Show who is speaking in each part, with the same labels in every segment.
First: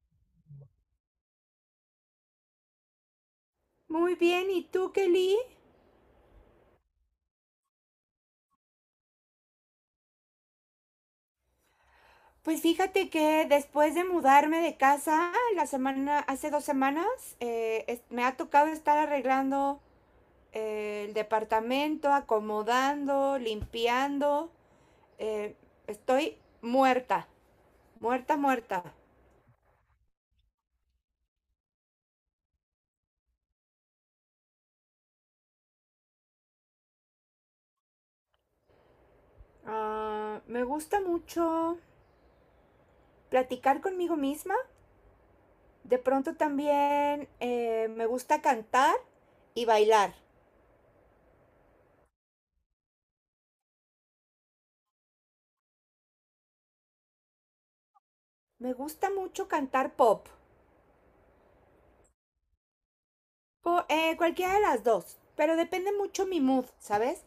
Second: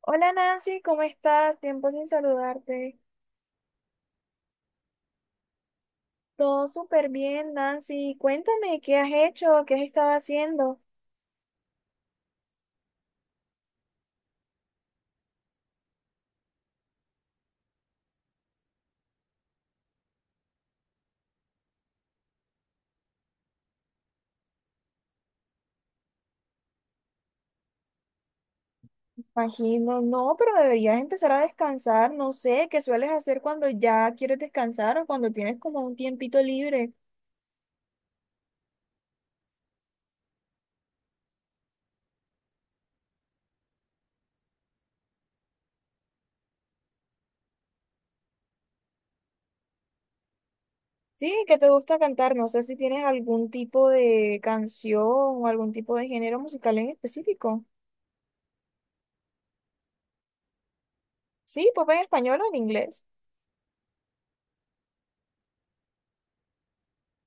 Speaker 1: Hola Nancy, ¿cómo estás? Tiempo sin saludarte.
Speaker 2: Muy bien, ¿y tú, Kelly?
Speaker 1: Todo súper bien, Nancy. Cuéntame, ¿qué has hecho? ¿Qué has estado haciendo?
Speaker 2: Pues fíjate que después de mudarme de casa la semana, hace dos semanas, me ha tocado estar arreglando el departamento, acomodando, limpiando. eh, Estoy muerta, muerta, muerta.
Speaker 1: Imagino, no, pero deberías empezar a descansar. No sé, ¿qué sueles hacer cuando ya quieres descansar o cuando tienes como un tiempito libre?
Speaker 2: Ah, me gusta mucho platicar conmigo misma. De pronto también me gusta cantar y bailar.
Speaker 1: Sí, ¿qué te gusta cantar? No sé si tienes algún tipo de canción o algún tipo de género musical en específico.
Speaker 2: Me gusta mucho cantar pop.
Speaker 1: Sí, pop en español o en inglés.
Speaker 2: Cualquiera de las dos, pero depende mucho mi mood, ¿sabes?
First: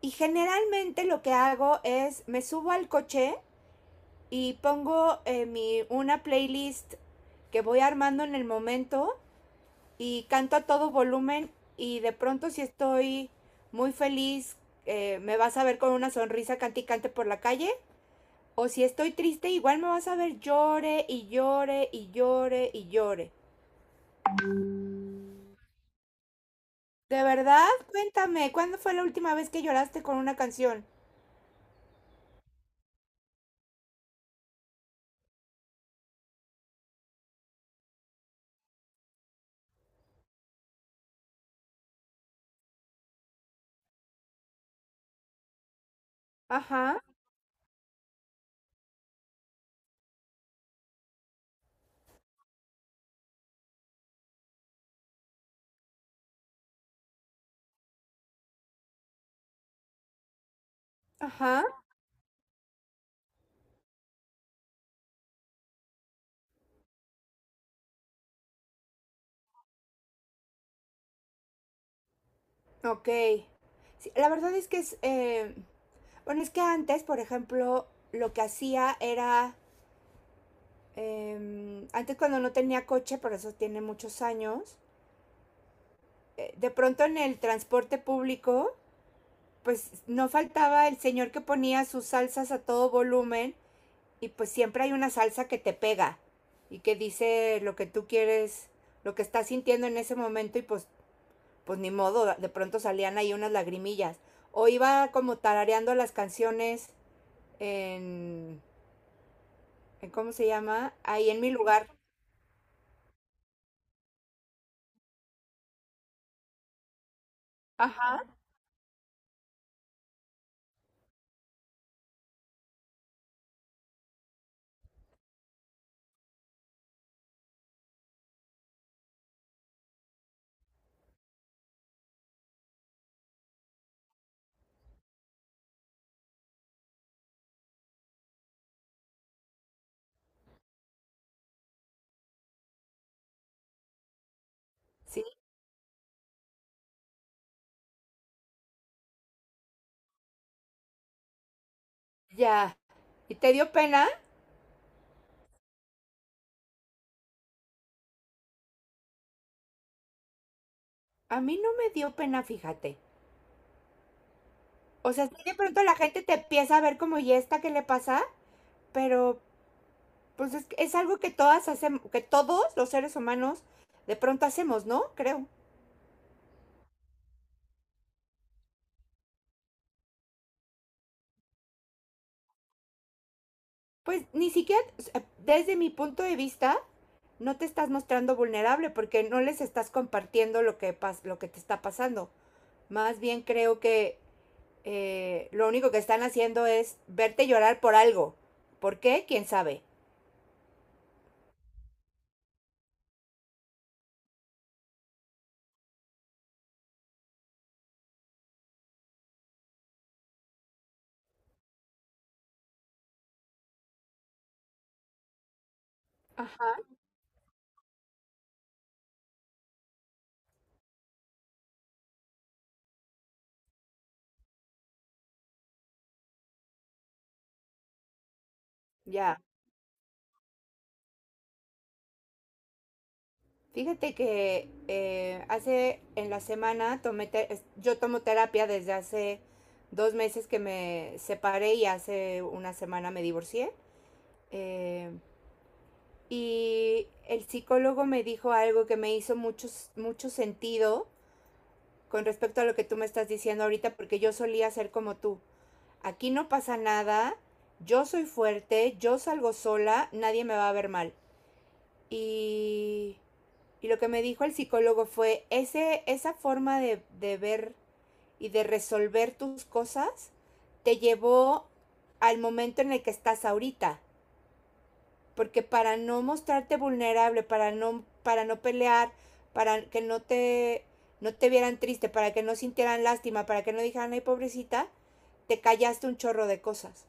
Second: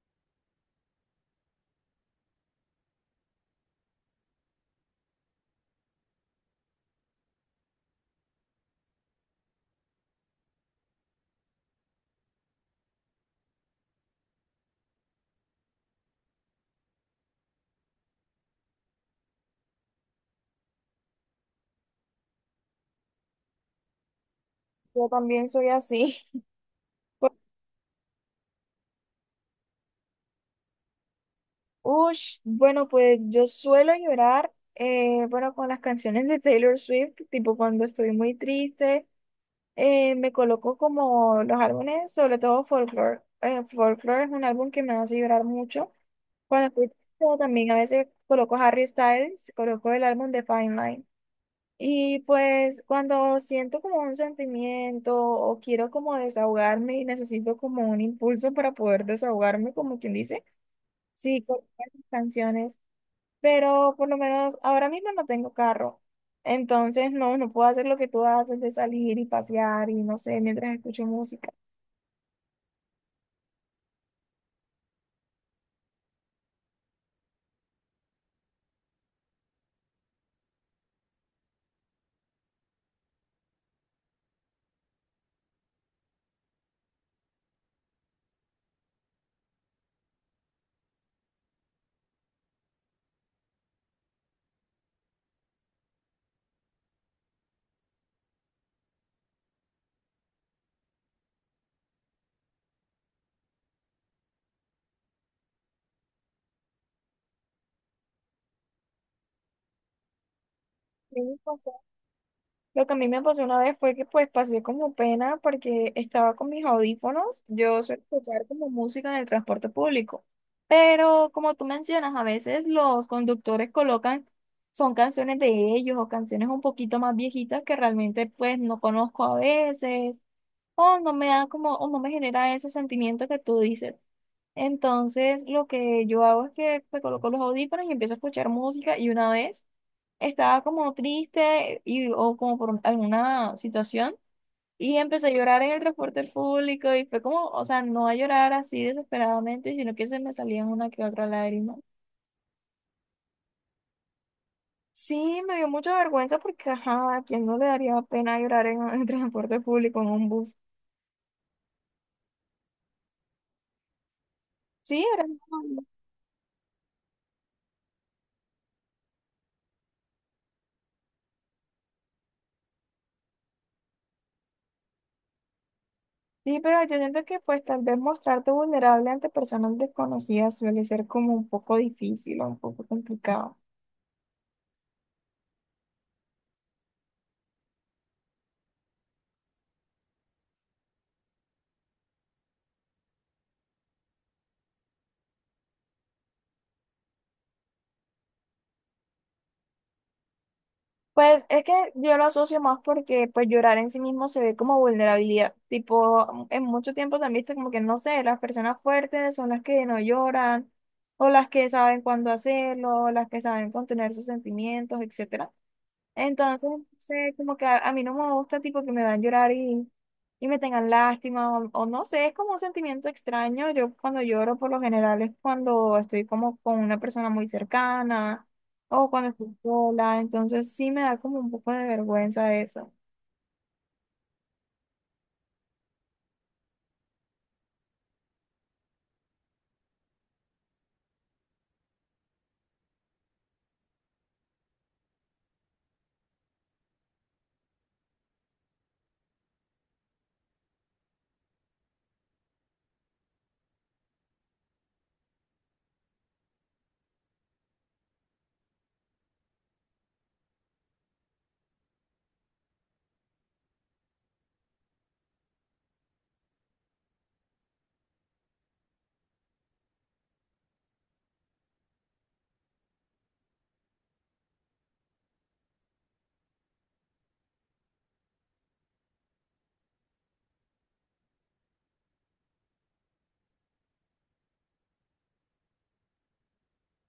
Speaker 2: Y generalmente lo que hago es me subo al coche y pongo una playlist que voy armando en el momento y canto a todo volumen, y de pronto si estoy muy feliz, me vas a ver con una sonrisa cante y cante por la calle, o si estoy triste igual me vas a ver llore y llore y llore y llore.
Speaker 1: Yo también soy así.
Speaker 2: De verdad, cuéntame, ¿cuándo fue la última vez que lloraste con una canción?
Speaker 1: Ush, bueno, pues yo suelo llorar, bueno, con las canciones de Taylor Swift, tipo cuando estoy muy triste, me coloco como los álbumes, sobre todo Folklore. Folklore es un álbum que me hace llorar mucho. Cuando estoy
Speaker 2: Ajá,
Speaker 1: triste también a veces coloco Harry Styles, coloco el álbum de Fine Line. Y pues cuando siento como un sentimiento o quiero como desahogarme y necesito como un impulso para poder desahogarme, como quien dice, sí,
Speaker 2: ajá,
Speaker 1: coloco esas canciones, pero por lo menos ahora mismo no tengo carro. Entonces, no puedo hacer lo que tú haces de salir y pasear y no sé, mientras escucho música.
Speaker 2: ok. Sí, la verdad es que bueno, es que antes, por ejemplo, lo que hacía era, antes cuando no tenía coche, por eso tiene muchos años, de pronto en el transporte público, pues no faltaba el señor que ponía sus salsas a todo volumen, y pues siempre hay una salsa que te pega y que dice lo que tú quieres, lo que estás sintiendo en ese momento, y pues ni modo, de pronto salían ahí unas lagrimillas. O iba como tarareando las canciones en, en, ¿cómo se llama?
Speaker 1: Sí,
Speaker 2: Ahí
Speaker 1: me
Speaker 2: en mi
Speaker 1: pasó.
Speaker 2: lugar.
Speaker 1: Lo que a mí me pasó una vez fue que pues pasé como pena porque estaba con mis audífonos. Yo suelo
Speaker 2: Ajá.
Speaker 1: escuchar como música en el transporte público. Pero como tú mencionas, a veces los conductores colocan, son canciones de ellos o canciones un poquito más viejitas que realmente pues no conozco a veces o no me da como, o no me genera ese sentimiento que tú dices. Entonces, lo que yo hago es que me coloco los audífonos y empiezo a escuchar música y una vez estaba como triste y, o como por alguna situación y
Speaker 2: Sí,
Speaker 1: empecé a llorar en el transporte público y fue como, o sea, no a llorar así desesperadamente, sino que se me salían una que otra lágrima.
Speaker 2: ya. ¿Y te dio pena?
Speaker 1: Sí, me dio mucha vergüenza porque, ajá, ¿a quién no le daría pena llorar en el transporte público, en un bus?
Speaker 2: A mí no me dio pena, fíjate.
Speaker 1: Sí,
Speaker 2: O
Speaker 1: era
Speaker 2: sea, sí, de pronto
Speaker 1: normal.
Speaker 2: la gente te empieza a ver como, ¿y esta qué le pasa? Pero, pues es algo que todas hacemos, que todos los seres humanos de pronto hacemos, ¿no? Creo.
Speaker 1: Sí, pero yo siento que pues tal vez mostrarte vulnerable ante personas desconocidas suele ser como un poco difícil o un poco complicado.
Speaker 2: Pues ni siquiera, desde mi punto de vista, no te estás mostrando vulnerable porque no les estás compartiendo lo que te está pasando. Más bien creo que lo único que están haciendo es verte llorar por algo. ¿Por qué? ¿Quién sabe?
Speaker 1: Pues es que yo lo asocio más porque pues llorar en sí mismo se ve como vulnerabilidad. Tipo, en mucho tiempo también está como que no sé, las personas fuertes son las que no lloran o las que saben cuándo hacerlo, o las que saben contener sus sentimientos, etcétera. Entonces,
Speaker 2: Ajá.
Speaker 1: no sé, como que a mí no me gusta tipo que me van a llorar y me tengan lástima o no sé, es como un sentimiento extraño. Yo cuando lloro por lo general es cuando estoy como con una persona muy cercana o cuando
Speaker 2: Ya.
Speaker 1: estoy sola, entonces sí me da como un poco de vergüenza eso.
Speaker 2: Fíjate que hace en la semana tomé te es- yo tomo terapia desde hace dos meses que me separé, y hace una semana me divorcié. Eh, y el psicólogo me dijo algo que me hizo mucho, mucho sentido con respecto a lo que tú me estás diciendo ahorita, porque yo solía ser como tú. Aquí no pasa nada, yo soy fuerte, yo salgo sola, nadie me va a ver mal. Y, y lo que me dijo el psicólogo fue, esa forma de ver y de resolver tus cosas te llevó al momento en el que estás ahorita, porque para no mostrarte vulnerable, para no pelear, para que no te, no te vieran triste, para que no sintieran lástima, para que no dijeran, ay, pobrecita, te callaste un chorro de cosas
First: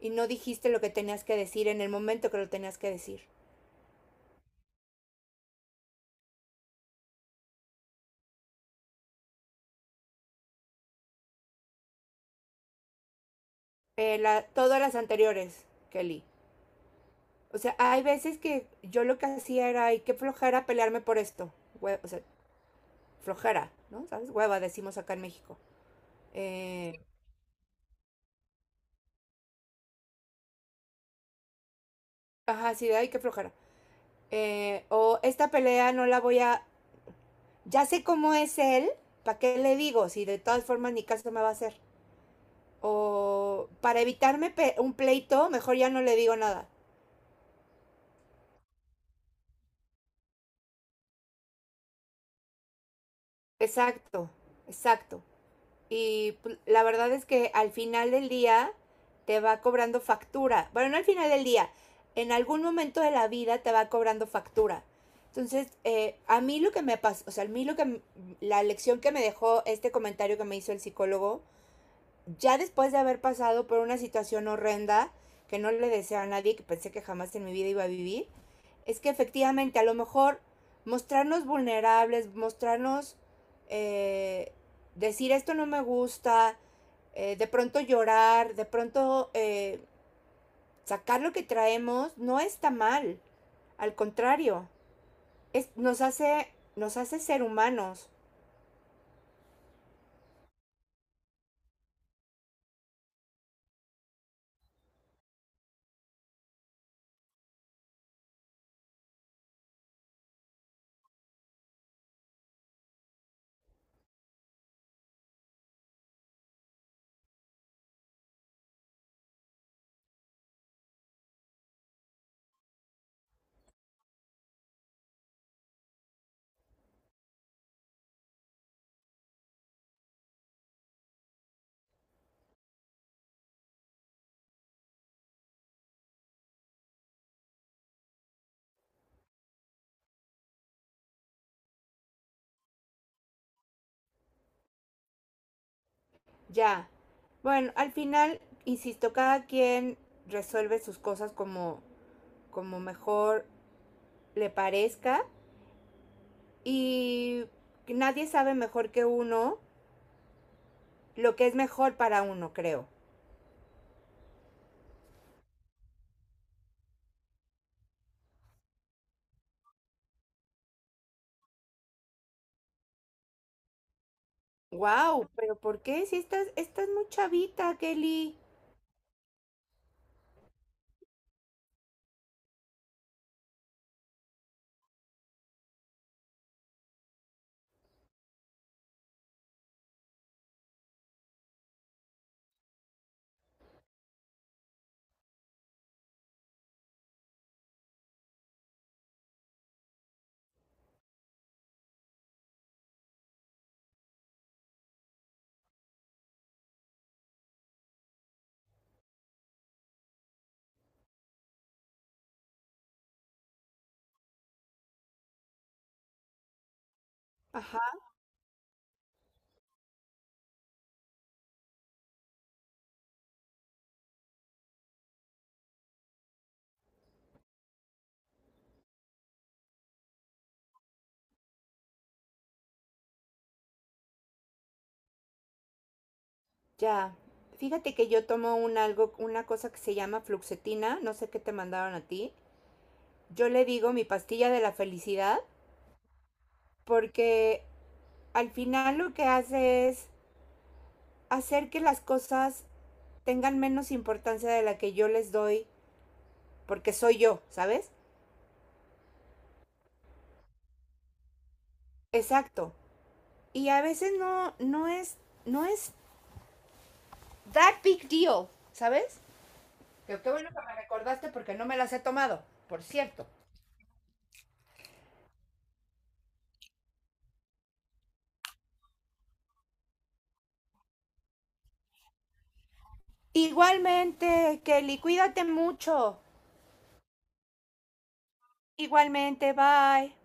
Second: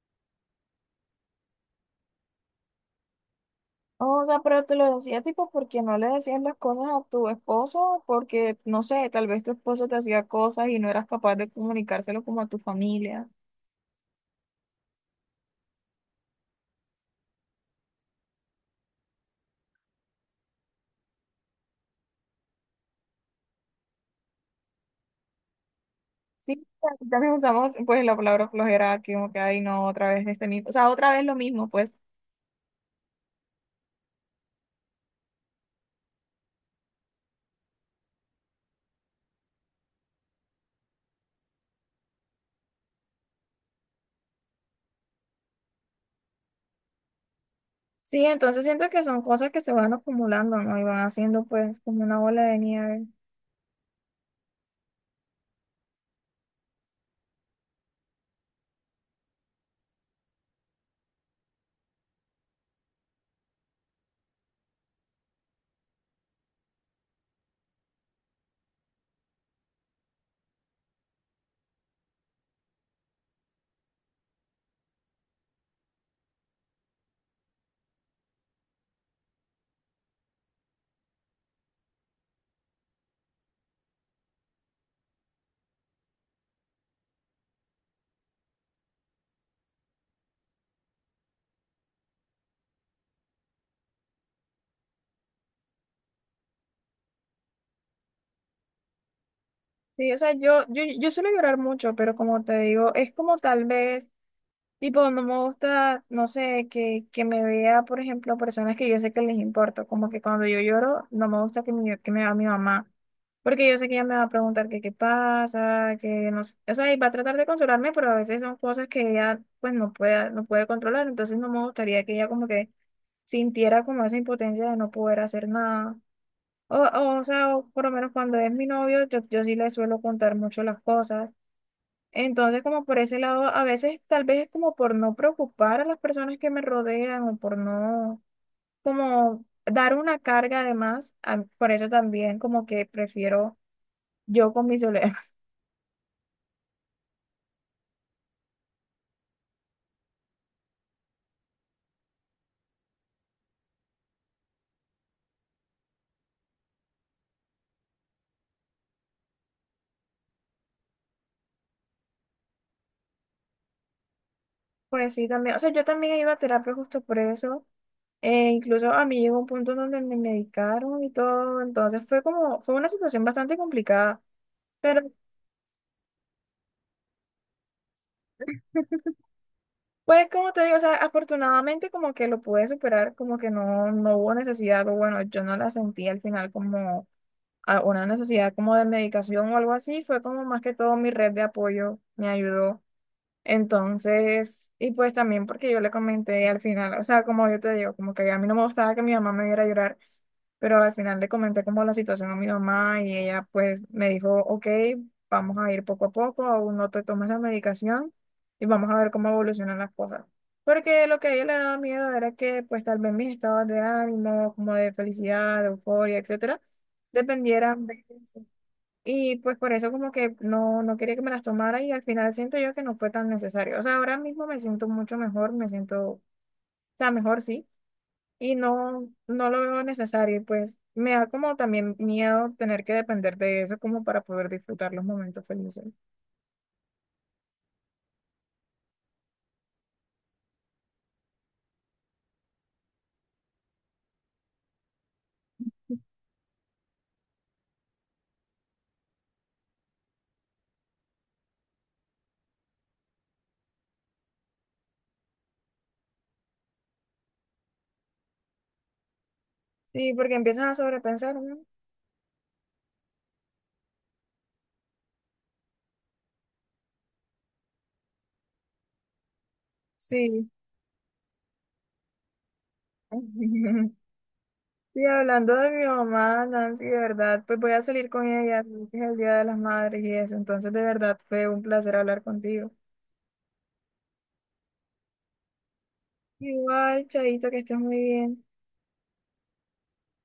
Speaker 2: y no dijiste lo que tenías que decir en el momento que lo tenías que decir.
Speaker 1: O sea, pero te lo decía tipo porque no le decías las cosas a tu esposo, porque no sé, tal vez tu esposo te hacía cosas y no eras capaz de comunicárselo como a tu familia.
Speaker 2: La, todas las anteriores, Kelly. O sea, hay veces que yo lo que hacía era, ay, qué flojera pelearme por esto. Hue O sea, flojera, ¿no? ¿Sabes? Hueva, decimos acá en México.
Speaker 1: Sí,
Speaker 2: Eh,
Speaker 1: también usamos pues la palabra flojera que como que ay no, otra vez este mismo, o sea, otra vez lo mismo, pues.
Speaker 2: ajá, sí, ay, qué flojera. O esta pelea no la voy a, Ya sé cómo es él, ¿para qué le digo? Si de todas formas ni caso me va a hacer. O para un pleito, mejor ya no le digo nada.
Speaker 1: Sí, entonces siento que son cosas que se van acumulando, ¿no? Y van haciendo pues como una bola de nieve.
Speaker 2: Exacto, exacto. Y pues, la verdad es que al final del día te va cobrando factura. Bueno, no al final del día, en algún momento de la vida te va cobrando factura. Entonces, a mí lo que me pasó, o sea, a mí lo que, la lección que me dejó este comentario que me hizo el psicólogo ya después de haber pasado por una situación horrenda que no le deseo a nadie, que pensé que jamás en mi vida iba a vivir, es que efectivamente a lo mejor mostrarnos vulnerables, eh, decir esto no me gusta, de pronto llorar, de pronto sacar lo que traemos, no está mal. Al contrario, es, nos, hace, nos hace ser humanos.
Speaker 1: Sí, o sea, yo suelo llorar mucho, pero como te digo, es como tal vez… Tipo, no me gusta, no sé, que me vea, por ejemplo, personas que yo sé que les importo. Como que cuando yo lloro, no me gusta que me vea mi mamá. Porque yo sé que ella me va a preguntar que qué pasa, que no sé. O sea, y va a tratar de consolarme, pero a veces son cosas que ella, pues, no puede controlar. Entonces, no me gustaría que ella, como que sintiera como esa impotencia de no poder hacer nada. O sea, o por lo menos cuando es mi novio, yo sí le suelo contar mucho las cosas. Entonces, como por ese lado, a veces tal vez es como por no preocupar a las personas que me rodean o por no, como dar una carga además, por eso también como que prefiero yo con mi soledad.
Speaker 2: Ya. Bueno, al final, insisto, cada quien resuelve sus cosas como, como mejor le parezca, y nadie sabe mejor que uno lo que es mejor para uno, creo.
Speaker 1: Pues sí, también, o sea, yo también iba a terapia justo por eso, incluso a mí llegó un punto donde me medicaron y todo, entonces fue como, fue una situación bastante complicada, pero
Speaker 2: Wow, pero ¿por qué? Si estás, estás muy chavita, Kelly.
Speaker 1: pues como te digo, o sea, afortunadamente como que lo pude superar, como que no, no hubo necesidad, o bueno, yo no la sentí al final como una necesidad como de medicación o algo así, fue como más que todo mi red de apoyo me ayudó. Entonces, y pues también porque yo le comenté al final, o sea, como yo te digo, como que a mí no me gustaba que mi mamá me viera llorar, pero al final le comenté como la situación a mi mamá y ella pues me dijo, ok, vamos a ir poco a poco, aún no te tomes la medicación y vamos a ver cómo evolucionan las cosas. Porque lo que a ella le daba miedo era que pues tal vez mis estados de ánimo, como de felicidad, de euforia, etcétera,
Speaker 2: Ajá,
Speaker 1: dependieran de eso. Y pues por eso como que no, no quería que me las tomara y al final siento yo que no fue tan necesario. O sea, ahora mismo me siento mucho mejor, me siento, o sea, mejor sí, y no lo veo necesario. Y pues me da como también miedo tener que depender de eso como para poder disfrutar los momentos felices.
Speaker 2: ya. Fíjate que yo tomo un algo, una cosa que se llama fluxetina, no sé qué te mandaron a ti. Yo le digo mi pastilla de la felicidad, porque al final lo que hace es hacer que las cosas tengan menos importancia de la que yo les doy porque soy yo, ¿sabes?
Speaker 1: Sí, porque empiezas a sobrepensar, ¿no?
Speaker 2: Exacto. Y a veces no es, no es that big deal, ¿sabes? Qué
Speaker 1: Sí.
Speaker 2: bueno que me recordaste porque no me las he tomado, por cierto.
Speaker 1: Y hablando de mi mamá, Nancy, de verdad, pues voy a salir con ella, es el Día de las Madres y eso. Entonces, de verdad, fue un placer hablar contigo.
Speaker 2: Igualmente, Kelly, cuídate mucho.
Speaker 1: Igual, Chaito, que estés muy bien.
Speaker 2: Igualmente, bye.